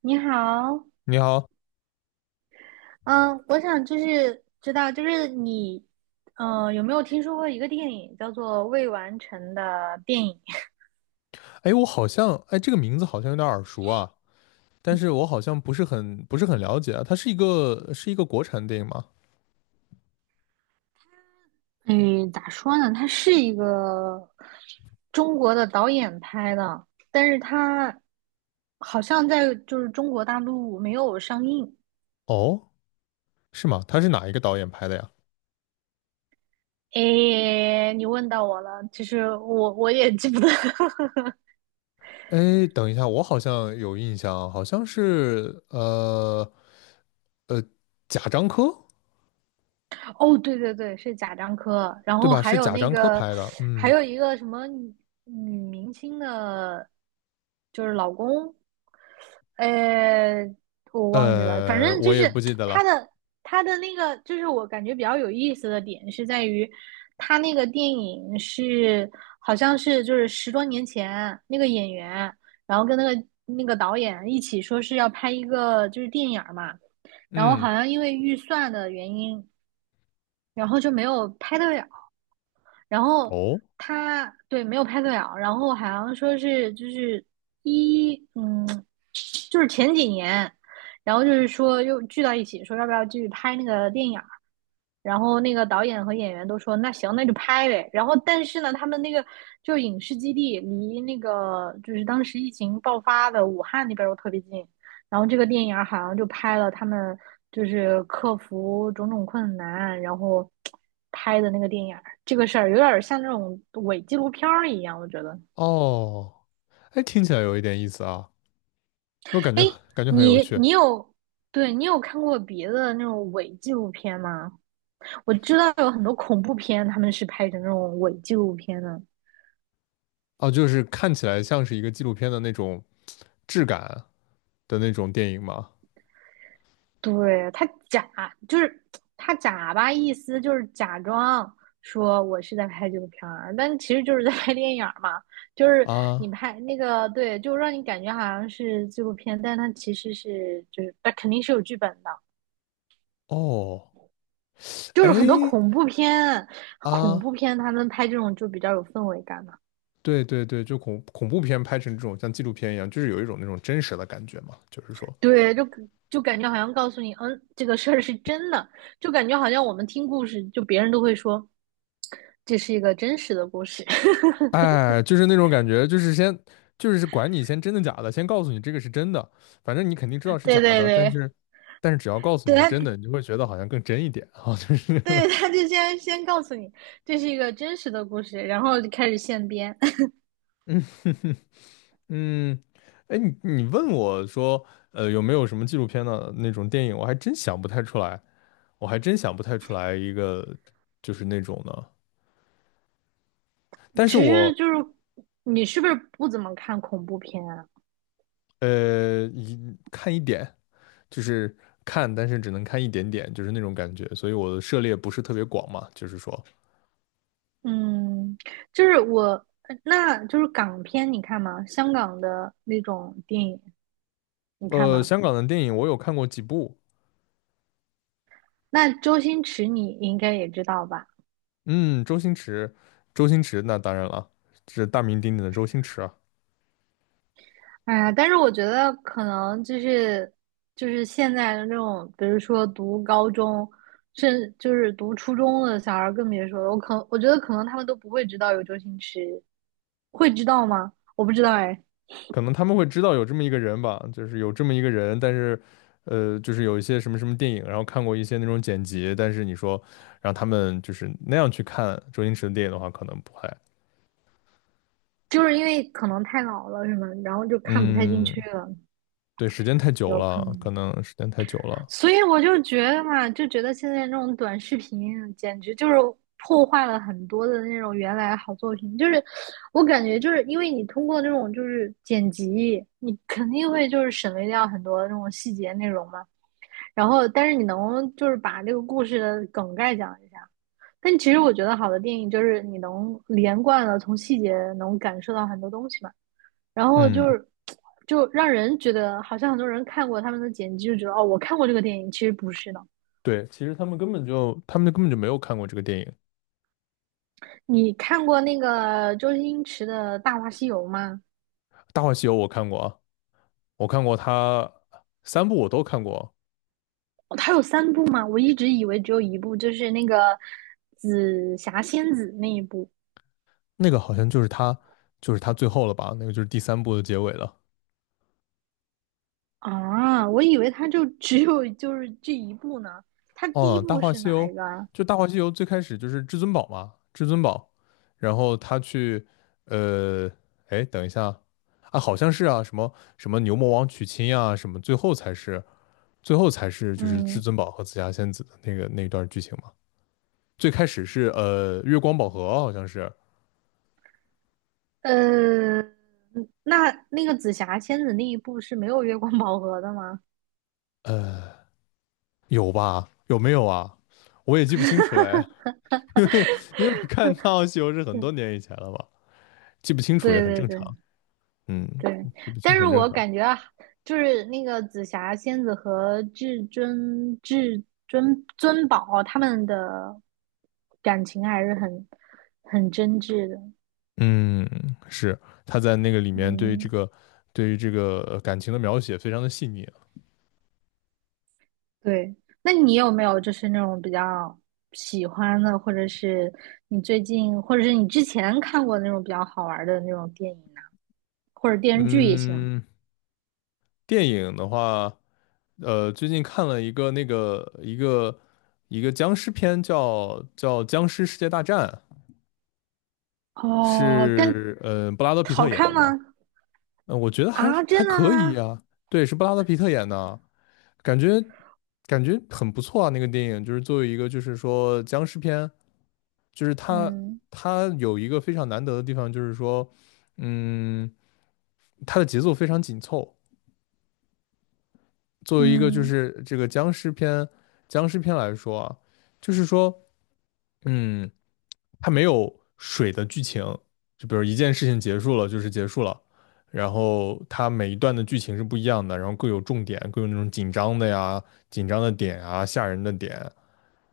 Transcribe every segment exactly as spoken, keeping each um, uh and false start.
你好，你好，嗯，我想就是知道，就是你，呃，有没有听说过一个电影叫做《未完成的电影》？哎，我好像，哎，这个名字好像有点耳熟啊，但是我好像不是很不是很了解啊。它是一个是一个国产电影吗？嗯，咋说呢？它是一个中国的导演拍的，但是它好像在就是中国大陆没有上映。哦，是吗？它是哪一个导演拍的呀？诶，你问到我了，其实我我也记不得。哎，等一下，我好像有印象啊，好像是呃呃贾樟柯，哦，对对对，是贾樟柯，然对后吧？还是有贾那樟柯个，拍的，还嗯，有一个什么女女明星的，就是老公，呃，我忘记了，反呃，正就我是也不记得他了，的他的那个，就是我感觉比较有意思的点是在于，他那个电影是好像是就是十多年前那个演员，然后跟那个那个导演一起说是要拍一个就是电影儿嘛。然后嗯，好像因为预算的原因，然后就没有拍得了。然后哦他对没有拍对了，然后好像说是就是一嗯，就是前几年，然后就是说又聚到一起，说要不要继续拍那个电影。然后那个导演和演员都说那行那就拍呗，然后但是呢，他们那个就影视基地离那个就是当时疫情爆发的武汉那边又特别近，然后这个电影好像就拍了他们就是克服种种困难，然后拍的那个电影。这个事儿有点像那种伪纪录片儿一样，我觉得。哦，哎，听起来有一点意思啊，我感哎，觉感觉很有你趣。你有对，你有看过别的那种伪纪录片吗？我知道有很多恐怖片，他们是拍成那种伪纪录片的。哦，就是看起来像是一个纪录片的那种质感的那种电影吗？对，他假就是他假吧，意思就是假装说我是在拍纪录片儿，但其实就是在拍电影儿嘛。就是你啊，拍那个，对，就让你感觉好像是纪录片，但它其实是就是它肯定是有剧本的。哦，就是很多哎，恐怖片，恐啊，怖片他们拍这种就比较有氛围感嘛。对对对，就恐恐怖片拍成这种像纪录片一样，就是有一种那种真实的感觉嘛，就是说，对，就就感觉好像告诉你，嗯，这个事儿是真的，就感觉好像我们听故事，就别人都会说这是一个真实的故事。哎，就是那种感觉，就是先就是管你先真的假的，先告诉你这个是真的，反正你肯定知道是对假对的，但对，是但是只要告诉对你是他真的，你就会觉得好像更真一点啊，就是 对他就先先告诉你这是一个真实的故事，然后就开始现编。嗯。哎，你你问我说，呃，有没有什么纪录片的那种电影，我还真想不太出来。我还真想不太出来一个就是那种的，但是其我实就是你是不是不怎么看恐怖片啊？呃一看一点，就是看，但是只能看一点点，就是那种感觉，所以我的涉猎不是特别广嘛，就是说，嗯，就是我，呃那就是港片，你看吗？香港的那种电影，你看呃，吗？香港的电影我有看过几部，那周星驰你应该也知道吧？嗯，周星驰，周星驰那当然了，是大名鼎鼎的周星驰，啊。哎呀，但是我觉得可能就是就是现在的这种，比如说读高中，甚就是读初中的小孩儿更别说了。我可我觉得可能他们都不会知道有周星驰，会知道吗？我不知道哎，可能他们会知道有这么一个人吧，就是有这么一个人，但是，呃，就是有一些什么什么电影，然后看过一些那种剪辑，但是你说让他们就是那样去看周星驰的电影的话，可能不会。就是因为可能太老了什么，然后就看不太进去嗯，了，对，时间太久有可了，可能。能时间太久了。所以我就觉得嘛，就觉得现在这种短视频简直就是破坏了很多的那种原来好作品。就是我感觉，就是因为你通过这种就是剪辑，你肯定会就是省略掉很多那种细节内容嘛。然后，但是你能就是把这个故事的梗概讲一下。但其实我觉得好的电影就是你能连贯的从细节能感受到很多东西嘛。然后就嗯，是就让人觉得好像很多人看过他们的剪辑，就觉得哦，我看过这个电影，其实不是的。对，其实他们根本就他们根本就没有看过这个电影，你看过那个周星驰的《大话西游》吗？《大话西游》我看过啊，我看过他三部我都看过，哦，他有三部吗？我一直以为只有一部，就是那个紫霞仙子那一部。那个好像就是他就是他最后了吧，那个就是第三部的结尾了。啊，我以为他就只有就是这一部呢。他第一哦，《大部话是西哪游》一个啊？就《大话西游》最开始就是至尊宝嘛，至尊宝，然后他去，呃，哎，等一下，啊，好像是啊，什么什么牛魔王娶亲呀、什么，最后才是最后才是就是至嗯，尊宝和紫霞仙子的那个那段剧情嘛。最开始是呃月光宝盒，好像是呃，那那个紫霞仙子那一部是没有月光宝盒的吗？有吧？有没有啊？我也记不清楚了，哎，因为因为看《大话西游》是很多年以前了嘛，记不清楚也对很对正常，对，嗯，对，记不但清是很正我常。感觉啊，就是那个紫霞仙子和至尊至尊尊宝他们的感情还是很很真挚的。嗯，是他在那个里面对这嗯，个对于这个呃感情的描写非常的细腻啊。对。那你有没有就是那种比较喜欢的，或者是你最近，或者是你之前看过的那种比较好玩的那种电影呢、或者电视剧也行。嗯，电影的话，呃，最近看了一个那个一个一个僵尸片叫，叫《僵尸世界大战》，哦，但是呃布拉德皮特好演看的嘛。吗？嗯，我觉得还啊，还真的可以吗？呀、对，是布拉德皮特演的，感觉感觉很不错啊。那个电影就是作为一个就是说僵尸片，就是它嗯它有一个非常难得的地方，就是说，嗯，它的节奏非常紧凑。作为一个就嗯是这个僵尸片僵尸片来说啊，就是说，嗯。它没有水的剧情，就比如一件事情结束了就是结束了，然后它每一段的剧情是不一样的，然后各有重点，各有那种紧张的呀、紧张的点啊、吓人的点，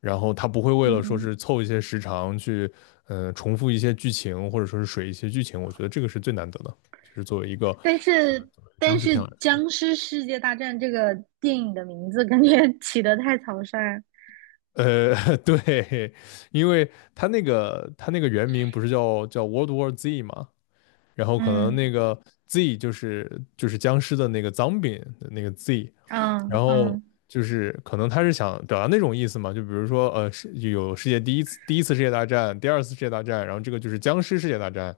然后它不会为了说嗯。是凑一些时长去，呃，重复一些剧情或者说是水一些剧情，我觉得这个是最难得的，就是作为一个但呃是作为僵但尸是片来说。《僵尸世界大战》这个电影的名字感觉 起得太草率，呃，对，因为它那个它那个原名不是叫叫 World War Z 嘛，然后可能嗯那个 Z 就是就是僵尸的那个 zombie 的那个 Z，嗯然后嗯，就是可能他是想表达那种意思嘛，就比如说呃是有世界第一次第一次世界大战，第二次世界大战，然后这个就是僵尸世界大战，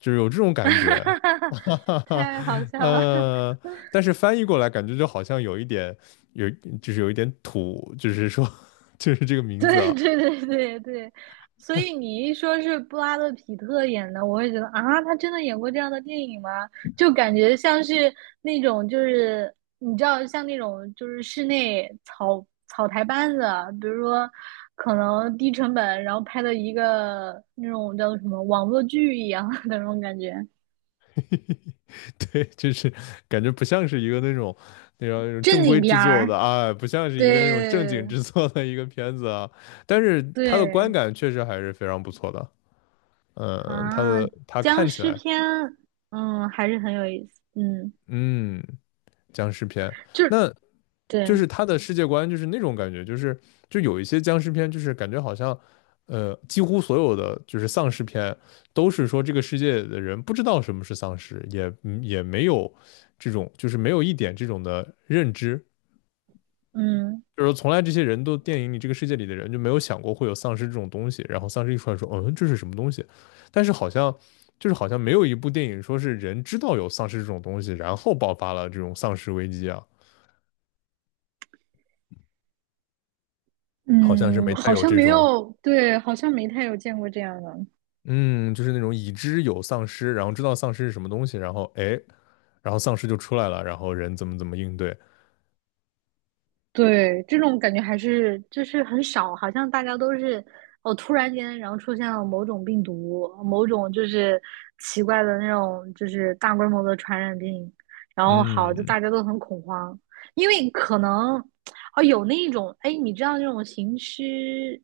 就是有这种感觉，哈哈哈，太好笑了，呃，但是翻译过来感觉就好像有一点有就是有一点土，就是说 就是这个 名字对啊，对对对对，所以你一说是布拉德·皮特演的，我会觉得啊，他真的演过这样的电影吗？就感觉像是那种就是你知道，像那种就是室内草草台班子啊，比如说可能低成本，然后拍的一个那种叫做什么网络剧一样的那种感觉，对，就是感觉不像是一个那种那种那种正正规经片制作的儿。啊，不像是对一个那种正经制作的一个片子啊。但是它的观对感确实还是非常不错的。嗯，它啊，的它僵看起尸来，片，嗯，还是很有意思，嗯，嗯，僵尸片，就是那就对。是它的世界观就是那种感觉，就是就有一些僵尸片，就是感觉好像，呃，几乎所有的就是丧尸片都是说这个世界的人不知道什么是丧尸，也嗯也没有这种就是没有一点这种的认知。嗯就是从来这些人都电影里这个世界里的人就没有想过会有丧尸这种东西，然后丧尸一出来说，嗯，这是什么东西？但是好像就是好像没有一部电影说是人知道有丧尸这种东西，然后爆发了这种丧尸危机啊，好像是嗯，没太好有像这没种，有，对，好像没太有见过这样的。嗯，就是那种已知有丧尸，然后知道丧尸是什么东西，然后哎，然后丧尸就出来了，然后人怎么怎么应对，对，这种感觉还是就是很少，好像大家都是哦，突然间然后出现了某种病毒，某种就是奇怪的那种就是大规模的传染病，然后好，就嗯大家都很恐慌，因为可能哦有那一种，哎，你知道那种行尸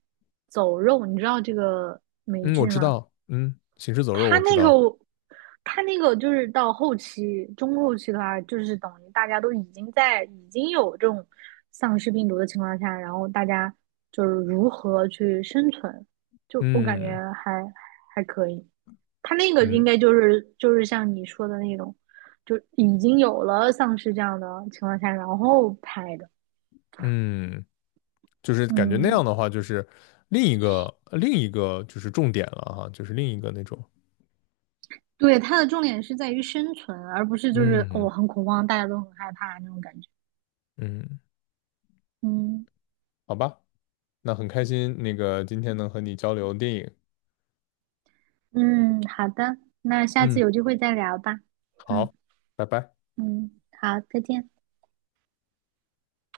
走肉，你知道这个美嗯，我剧知吗？道，嗯，行尸走肉他我知那个道，他那个就是到后期、中后期的话，就是等于大家都已经在已经有这种丧尸病毒的情况下，然后大家就是如何去生存，就我感觉嗯还还可以。他那个应嗯该就是就是像你说的那种，就已经有了丧尸这样的情况下，然后拍的。嗯，就是感觉那样嗯，的话，就是另一个另一个就是重点了哈，就是另一个那种，对，它的重点是在于生存，而不是就是哦嗯很恐慌，大家都很害怕那种感觉。嗯，嗯。好吧，那很开心，那个今天能和你交流电影，嗯，好的，那下次嗯，有机会再聊吧。嗯好，拜拜。嗯，好，再见。